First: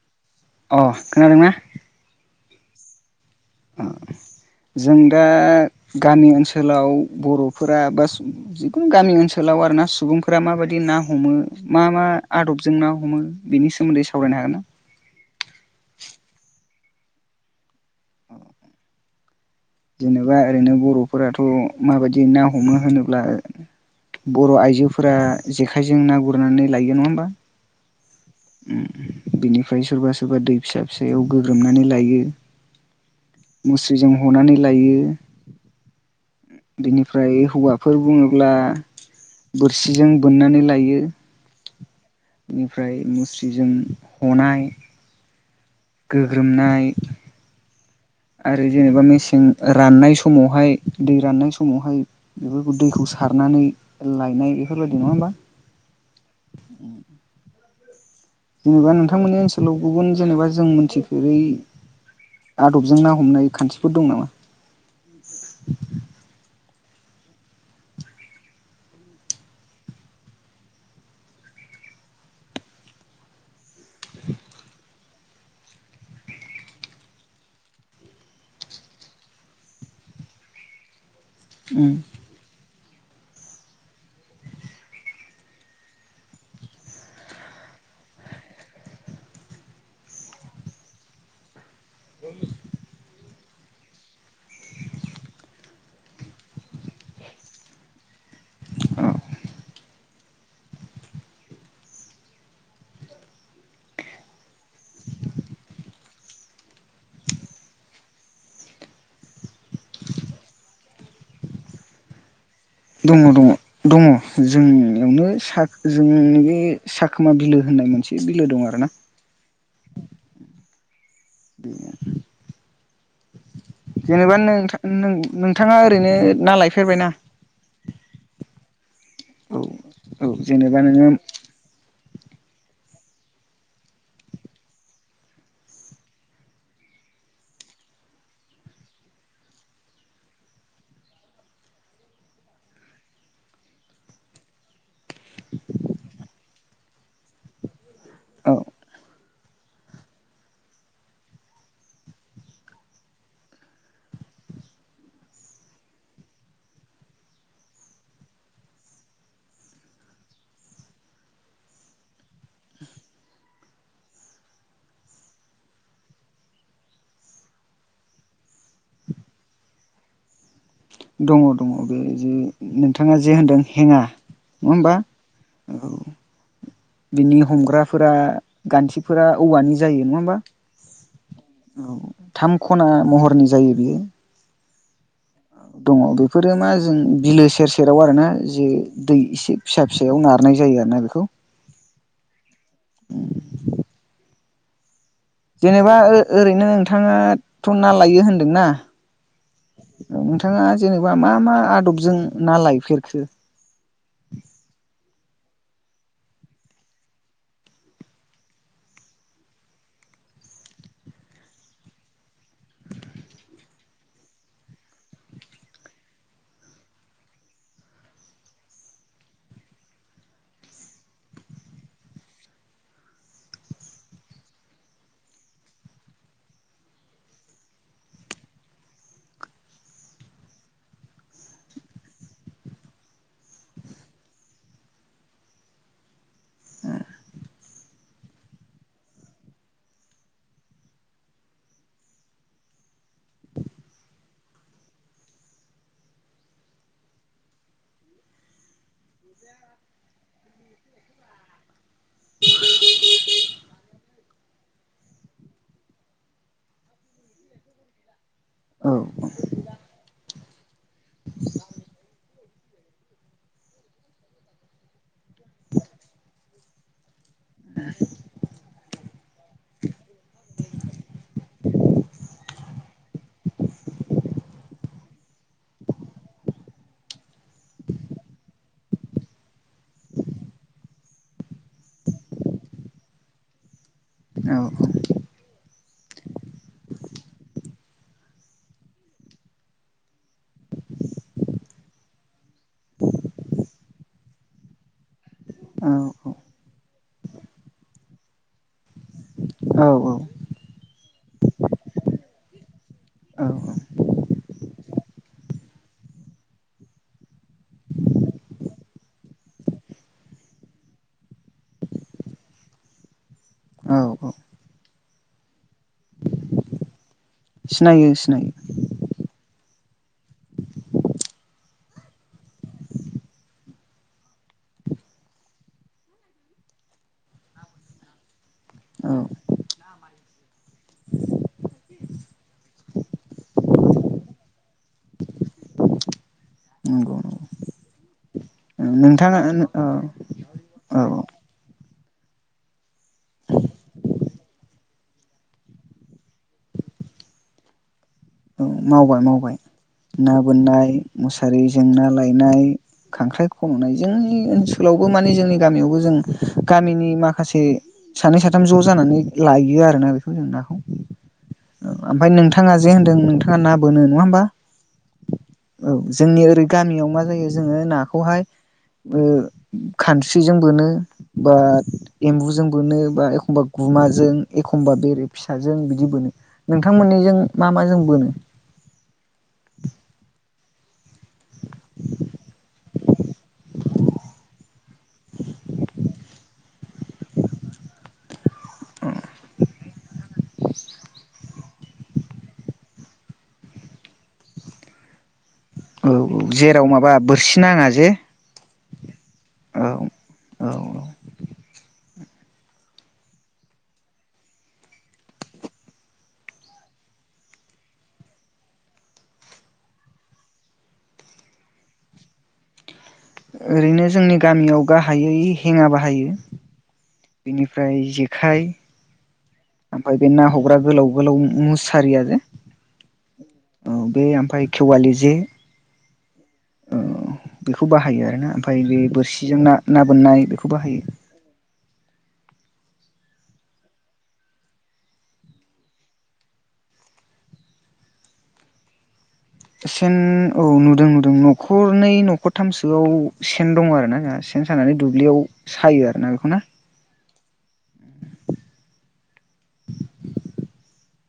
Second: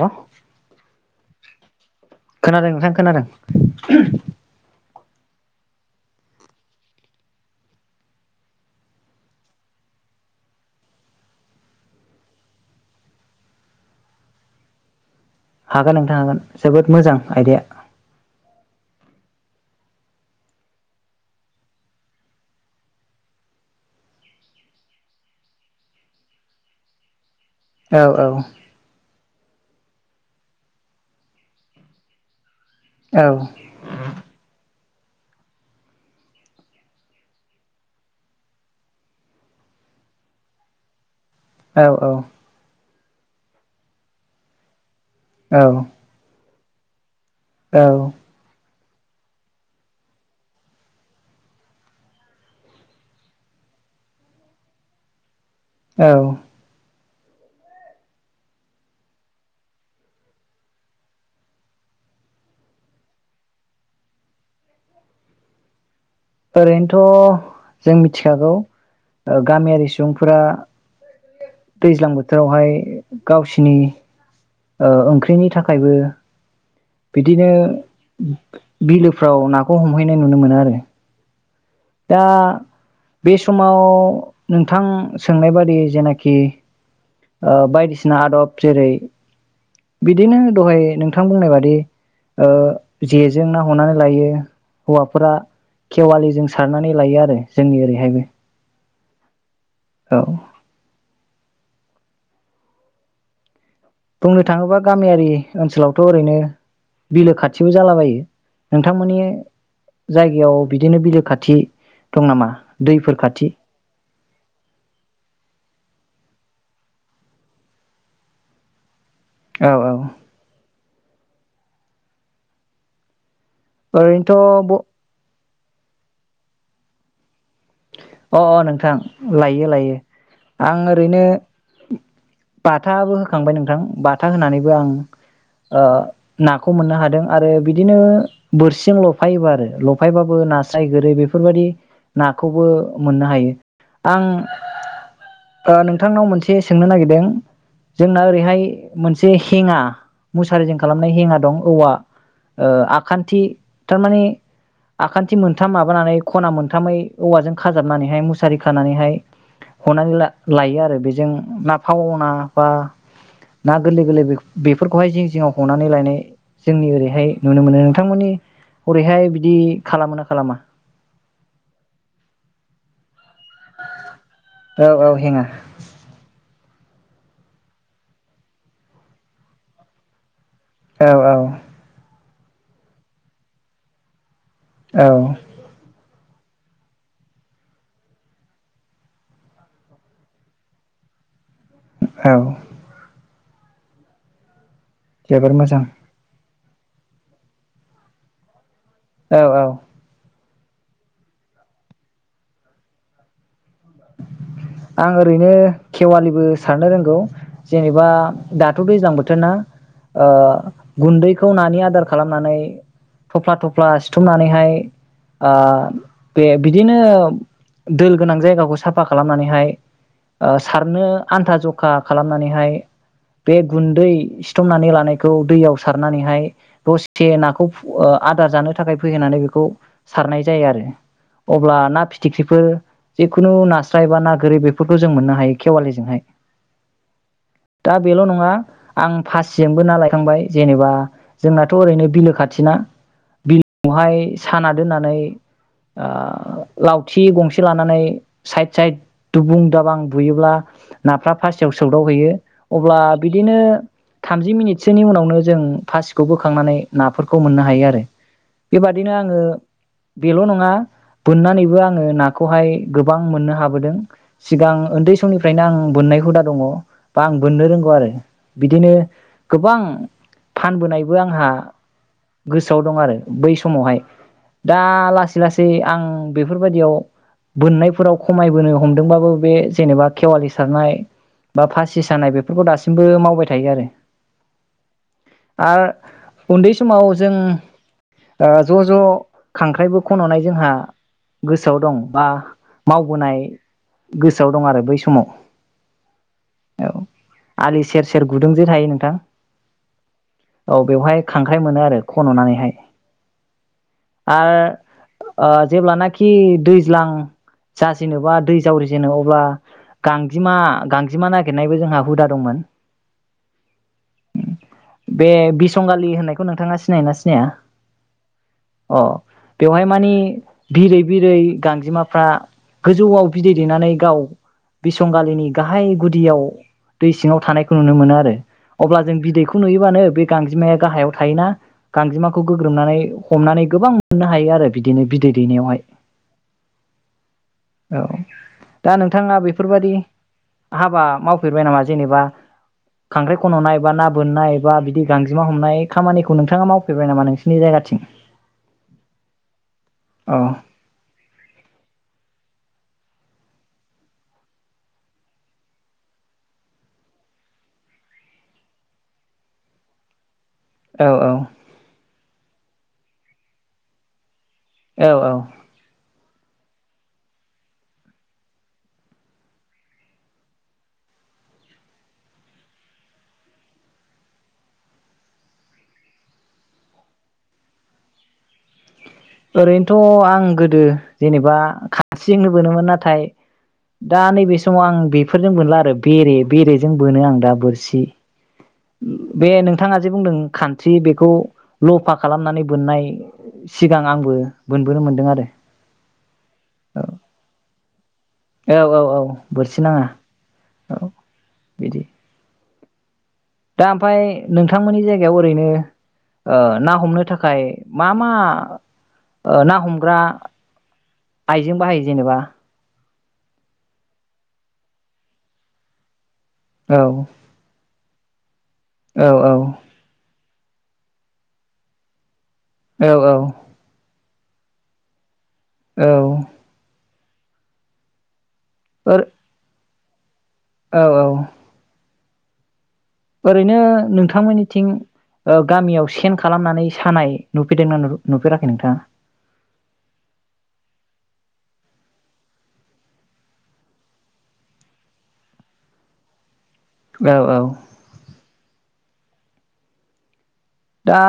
हेल' अ खोनादोंना? खोनादों नोंथां खोनादों। अ जों दा गामि ओनसोलाव बर'फोरा बा सु जिखुनु गामि ओनसोलाव आरो ना सुबुंफोरा माबायदि ना हमो। मा मा आद'बजों ना हमो बेनि सोमोन्दै सावरायनो हागोन ना? हागोन नोंथां हागोन जोबोद मोजां आयदाया। जेनेबा ओरैनो बर'फोराथ' माबायदि ना हमो होनोब्ला। बर' आइजोफोरा जेखाइजों ना गुरनानै लायो नङा होमबा। औ औ। उम बिनिफ्राय सोरबा सोरबा दै फिसा फिसायाव गोग्रोमनानै लायो। औ। मुस्रिजों हनानै लायो। बिनिफ्राय हौवाफोर बुङोब्ला बोरसिजों बोननानै लायो। औ औ। ओनफ्राय मुस्रिजों हनाय। औ। गोग्रोमनाय। औ। आरो जेनेबा मेसें राननाय समावहाय दै राननाय समावहाय। बेफोरखौ दैखौ सारनानै लायनाय बेफोरबायदि नङा होमबा। औ। जेनेबा नोंथांमोननि ओनसोलाव गुबुन जेनेबा जों मोनथिफेरै। आद'बजों ना हमनाय खान्थिफोर दं नामा? ओरैनोथ' जों मिथिखागौ ओ गामियारि सुबुंफोरा। दैज्लां बोथोरावहाय गावसिनि ओ ओंख्रिनि थाखायबो। बिदिनो बिलोफ्राव नाखौ हमहैनाय नुनो मोनो आरो। उम। दा बे समाव नोंथां सोंनाय बादि जेनाखि। ओ बायदिसिना आद'ब जेरै। बिदिनो दहाय नोंथां बुंनाय बादि। ओ जेजों ना ह'नानै लायो हौवाफोरा खेवालिजों सारनानै लायो आरो जोंनि ओरैहायबो। अ। औ। बुंनो थाङोबा गामियारि ओनसोलावथ' ओरैनो। बिलो खाथिबो जालाबायो नोंथांमोननि। जायगायाव बिदिनो बिलो खाथि दं नामा? दैफोर दङ दङ खाथि दङ जोंनियावनो साग जोंनि बे। साखोमा बिलो होननाय मोनसे बिलो दं आरो ना। औ औ। [unintelligible] जेनेबा नोंथा ओरैनोथ' नों नोंथाङा ओरैनो ना लायफेरबायना। अ' अ' नोंथां औ लायो लायो औ आं जेनेबा नोङो ओरैनो। बाथाबो होखांबाय नोंथां बाथा होनानैबो आं ओ। नाखौ मोननो हादों आरो बिदिनो बोरसिजों लफायोबो आरो लफायबाबो नास्राय गोरै बे फोरबायदि। खौबो मोननो हायो आं। ओ नोंथांनाव मोनसे सोंनो नागिरदों जोंना औ ओरैहाय मोनसे। से हेङा मुसारिजों खालामनाय हेङा दं औवा। ओ आखान्थि थारमाने आखान्थि मोनथाम माबानानै खना मोनथामै। औवाजों खाजाबनानैहाय मुसारि खानानैहाय। हनानै ला-लायो आरो बेजों ना फावना बा। ना गोरलै गोरलै बे-बेफोरखौहाय जिं जिंआव हनानै लायनाय। जोंनि ओरैहाय नुनो मोनो नोंथांमोननि हरैहाय बिदि खालामो ना खालामा? दङ दङ बे जे नोंथाङा जे होनदों हेंङा नङा औ होमबा। औ हेङा औ। बिनि हमग्राफोरा गान्थिफोरा औवानि जायो नङा होमबा। औ औ। औ थाम खना महरनि जायो बियो। औ। दङ बेफोरो मा जों बिलो सेर सेराव आरोना जे दै एसे फिसा। फिसायाव नारनाय जायो आरोना बेखौ। औ। जोबोर मोजां जेनेबा ओ-ओरैनो नोंथाङाथ' ना लायो होनदोंना। औ औ। औ नोंथाङा जेनेबा मा मा आदबजों ना लायफेरखो। [inaudible] आं ओरैनो खेवालिबो सारनो रोंगौ। जेनेबा दाथ' दैज्लां बोथोरना। ओ गुन्दैखौ नानि आदार खालामनानै थफ्ला थफ्ला सिथुमनानैहाय ओ बे बिदिनो दोल गोनां जायगाखौ साफा खालामनानैहाय ओ सारनो आन्था जखा खालामनानैहाय बे गुन्दै सिथमनानै लानायखौ दैयाव सारनानैहाय दसे नाखौ ओ आदार जानो थाखाय फैहोननानै बेखौ सारनाय जायो आरो। अब्ला ना फिथिख्रिफोर जिखुनु ना स्राय बा ना गोरि बेफोरखौ जों मोननो हायो खेवालिजोंहाय। दा बेल' नङा आं फासिजोंबो ना लायखांबाय जेनेबा जोंनाथ' ओरैनो बिलो खाथिना बिलोआवहाय साना दोननानै ओ लावथि गंसे लानानै साइद साइद दुबुं दाबां बुयोब्ला नाफ्रा फासियाव सौदावहैयो अब्ला बिदिनो थामजि मिनिटसोनि उनावनो जों फासिखौ बोखांनानै नाफोरखौ हायो आरो। औ बेबादिनो आङो बेल' नङा बोननानैबो आङो नाखौहाय गो बां मोननो हाबोदों। सिगां उन्दै समनिफ्रायनो आं बोननाय हुदा दङ बा आं बोननो रोंगौ आरो। बिदिनो गोबां फानबोनायबो आंहा गोसोआव दं आरो बै समावहाय। दा लासै लासै आं बेफोरबायदियाव बोननाय फोराव खमायबोनो हमदोंबाबो बे जेनेबा खेवालि सारनाय बा फासि सानाय बेफोरखौ दासिमबो मावबाय थायो आरो। औ। आ उन्दै समाव जों ज' ज' खांख्राइबो खन'नाय जोंहा गोसोआव दं बा मावबोनाय गोसोआव दं आरो बै समाव। औ औ। औ आलि सेर सेर गुदुंजे थायो नोंथां। औ औ। औ बेवहाय खांख्राइ मोनो आरो खन'नानैहाय। औ औ। आरो ओ जेब्लानाखि दैज्लां जाजेनोबा दै जावरिजेनो अब्ला गांजेमा गांजेमा नागिरनायबो जोंहा हुदा दंमोन। औ औ बे बिसंगालि होननायखौ नोंथाङा सिनायोना सि सिनायो सिनायो। अ' बेवहाय माने बिरै बिरै गांजेमाफ्रा गोजौआव बिदै दैेनानै गाव बिसंगालिनि गाहाय गुदियाव दै सिङाव थानायखौ नुनो मोनो आरो अब्लाजों औ बिदैखौ नुयोबानो बे गांजेमाया गाहायाव थायोना। गांजेमाखौ गोग्रोमनानै हमनानै गोबां मोननो हायो आरो बिदिनो बिदै दैनायावहाय। नंगौ नंगौ। औ दा नोंथाङा औ बेफोरबायदि औ हाबा मावफेरबाय नामा जेनेबा खांख्राइ खन'नाय बा ना बोननाय बा बिदि गांजेमा हमनाय खामानिखौ नोंथाङा मावफेरबाय नामा नोंसिनि जायगाथिं? औ मावबाय मावबाय ना औ बोननाय मुसारिजों ना लायनाय। खांख्राइ खन'नाय जोंनि ओनसोलावबो माने जोंनि गामियावबो जों गामिनि माखासे सानै साथाम ज' जानानै लायो आरोना बेखौ जों नाखौ। औ औ। ओमफ्राय नोंथाङा जे होन्दों नोंथाङा ना बोनो नङा होमबा। औ औ। औ जोंनि ओरै गामियाव मा जायो जोङो नाखौहाय। ओ खानस्रिजों बोनो बा। एम्बुजों बोनो बा एखमबा गुमाजों एखमबा बेरे फिसाजों बिदि बोनो। नोंथांमोननिजों मा मा जों बोनो। ओरैनोथ' आं गोदो जेनेबा खानस्रिजोंनो बोनोमोन नाथाय दा नैबे समाव आं बेफोरजों बोनला आरो बेरे बेरेजों बोनो आं दा बोरसि। बे नोंथाङाजे बुंदों खान्थि बेखौ लफा खालामनानै बोननाय सिगां आंबो बोनबोनो मोन्दों आरो औ औ जेराव माबा बोरसि नाङा जे औ औ औ बोरसि औ नाङा औ बिदि। दा ओमफ्राय नोंथांमोननि जायगायाव ओरैनो। ओ ना हमनो थाखाय मा मा ओ ना हमग्रा आइजें बाहायो जेनेबा। ओरैनो जोंनि गामियाव गाहायै हेङा बाहायो। औ बेनिफ्राय जेखाइ। औ ओमफ्राय बे ना हग्रा गोलाव गोलाव मुसारियाजे औ औ। औ बे ओमफ्राय खेवालि जे औ औ बेखौ बाहायो आरोना ओमफ्राय बे ओर बोरसिजों ना ना बोननाय बेखौ बाहायो औ औ। ओरैनो नोंथांमोननिथिं। ओ गामियाव सेन खालामनानै सानाय नुफेरदोंना नुफेराखै नोंथाङा? सेन औ नुदों नुदों न'खरनै न'खरथामसोआव सेन दं आरो ना जोंहा सेन सानानै दुब्लियाव सायो आरोना बेखौना औ औ। दा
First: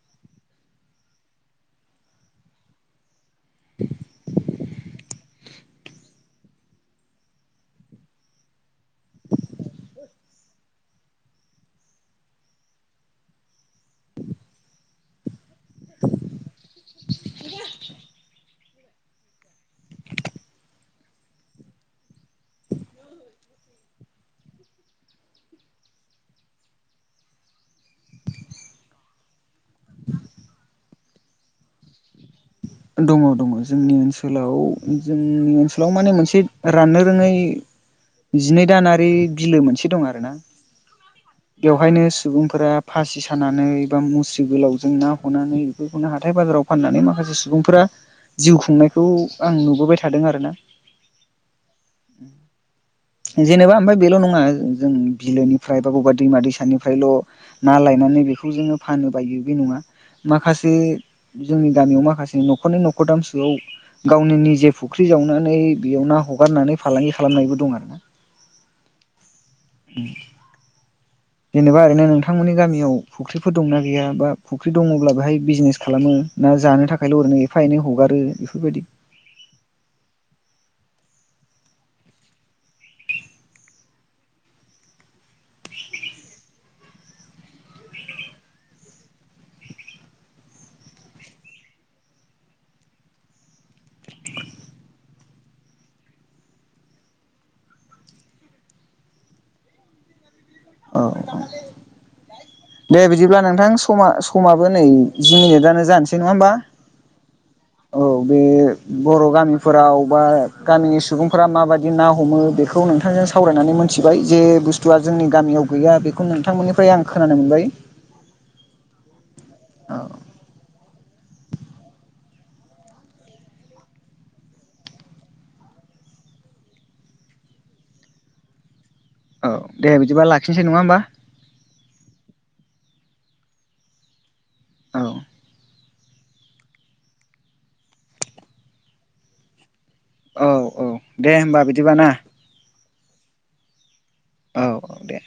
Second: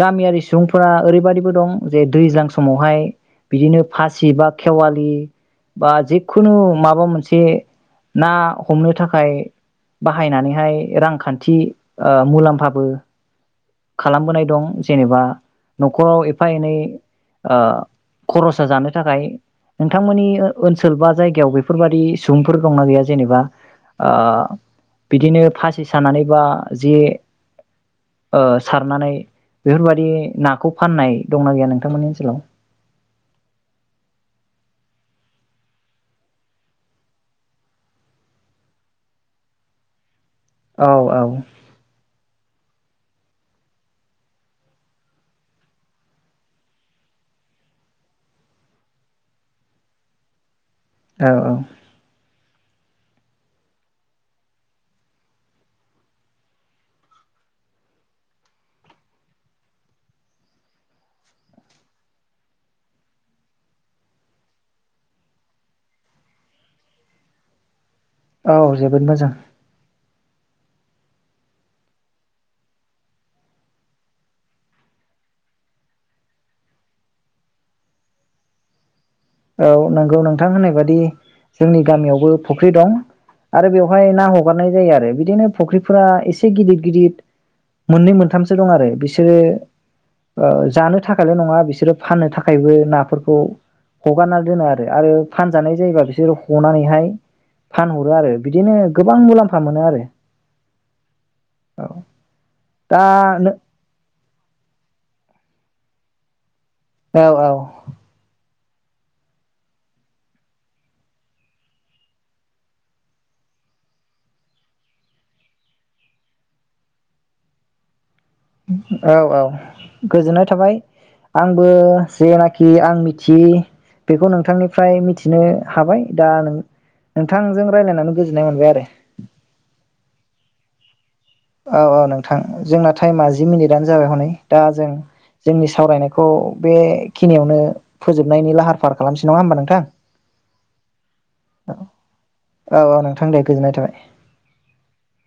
गामियारि सुबुंफोरा ओरैबायदिबो दं जे दैज्लां समावहाय। बिदिनो फासि बा खेवालि बा जि खुनु माबा मोनसे ना हमनो थाखाय। बाहायनानैहाय रांखान्थि ओ मुलाम्फाबो खालामबोनाय दं जेनेबा न'खराव एफा एनै ओ खरस जानो थाखाय नोंथांमोननि ओ ओनसोल बा जायगायाव बे फोर बादि सुबुंफोर दंना गैया जेनेबा? ओ बिदिनो फासि सानानै बा जे ओ सारनानै बेफोरबायदि नाखौ फाननाय दंना गैया नोंथांमोननि ओनसोलाव? दङ दङ जोंनि ओनसोलाव जोंनि ओनसोलाव माने मोनसे राननो रोङै। जिनै दानारि बिलो मोनसे दं आरो ना। औ औ। बेवहायनो सुबुंफोरा फासि सानानै बा मुस्रि गोलावजों ना हनानै बेफोरखौनो हाथाय बाजाराव फाननानै माखासे सुबुंफोरा जिउ खुंनायखौ आं नुबोबाय थादों आरो ना। औ औ [inaudible] जेनेबा ओमफ्राय बेल' नङा जों बिलोनिफ्राय बा बबेबा दैमा दैसानिफ्रायल' ना लायनानै बेखौ जोङो फानो बायो बे नङा माखासे जोंनि गामियाव माखासे नखरनै न'खरथाम सोआव गावनि निजे फुख्रि जावनानै बेयाव ना हगारनानै फालांगि खालामनायबो दं आरो ना। औ जोबोद मोजां। [inaudible] जेनेबा ओरैनो नोंथांमोननि गामियाव फुख्रिफोर दंना गैया बा फुख्रि दङब्ला बेहाय बिजनेस खालामो ना जानो थाखायल' ओरैनो एफा एनै हगारो बेफोरबायदि औ नंगौ नोंथां होननाय बायदि जोंनि गामियावबो फुख्रि दं। आरो बेवहाय ना हगारनाय जायो आरो बिदिनो फुख्रिफोरा एसे गिदिर गिदिर मोननै मोनथामसो दं आरो बिसोरो ओ जानो थाखायल' नङा बिसोरो फाननो थाखायबो नाफोरखौ हगारना दोनो आरो आरो फानजानाय जायोबा बिसोर हनानैहाय फानहरो आरो बिदिनो गोबां मुलाम्फा मोनो आरो। औ औ दे दा बिदिब्ला नोंथां समा स' समाबो नै जि मिनिटानो जानोसै नङा होमबा? औ औ औ बे बर' गामिफोराव बा गामिनि सुबुंफोरा माबायदि ना हमो बेखौ नोंथांजों सावरायनानै मोनथिबाय जे बुस्थुआ जोंनि गामियाव गैया बेखौ नोंथांमोननिफ्राय आं खोनानो मोनबाय। औ औ औ गोजोननाय थाबाय। आंबो जेनाखि आं मिथियि बेखौ नोंथांनिफ्राय मिथिनो हाबाय दा नों नोंथांजों रायलायनानै गोजोननाय मोनबाय आरो। औ दे बिदिबा लाखिनोसै नङा होमबा? औ औ नोंथां जोंना टाइमा जि मिनिटआनो जाबाय हनै दा जों औ जोंनि सावरायनाय खौ बेखिनियावनो फोजोबनायनि लाहार फाहार खालामसै नङा होमबा नोंथां? औ औ दे होमबा बिदिबा ना? औ औ नोंथां दे गोजोननाय थाबाय। औ औ दे।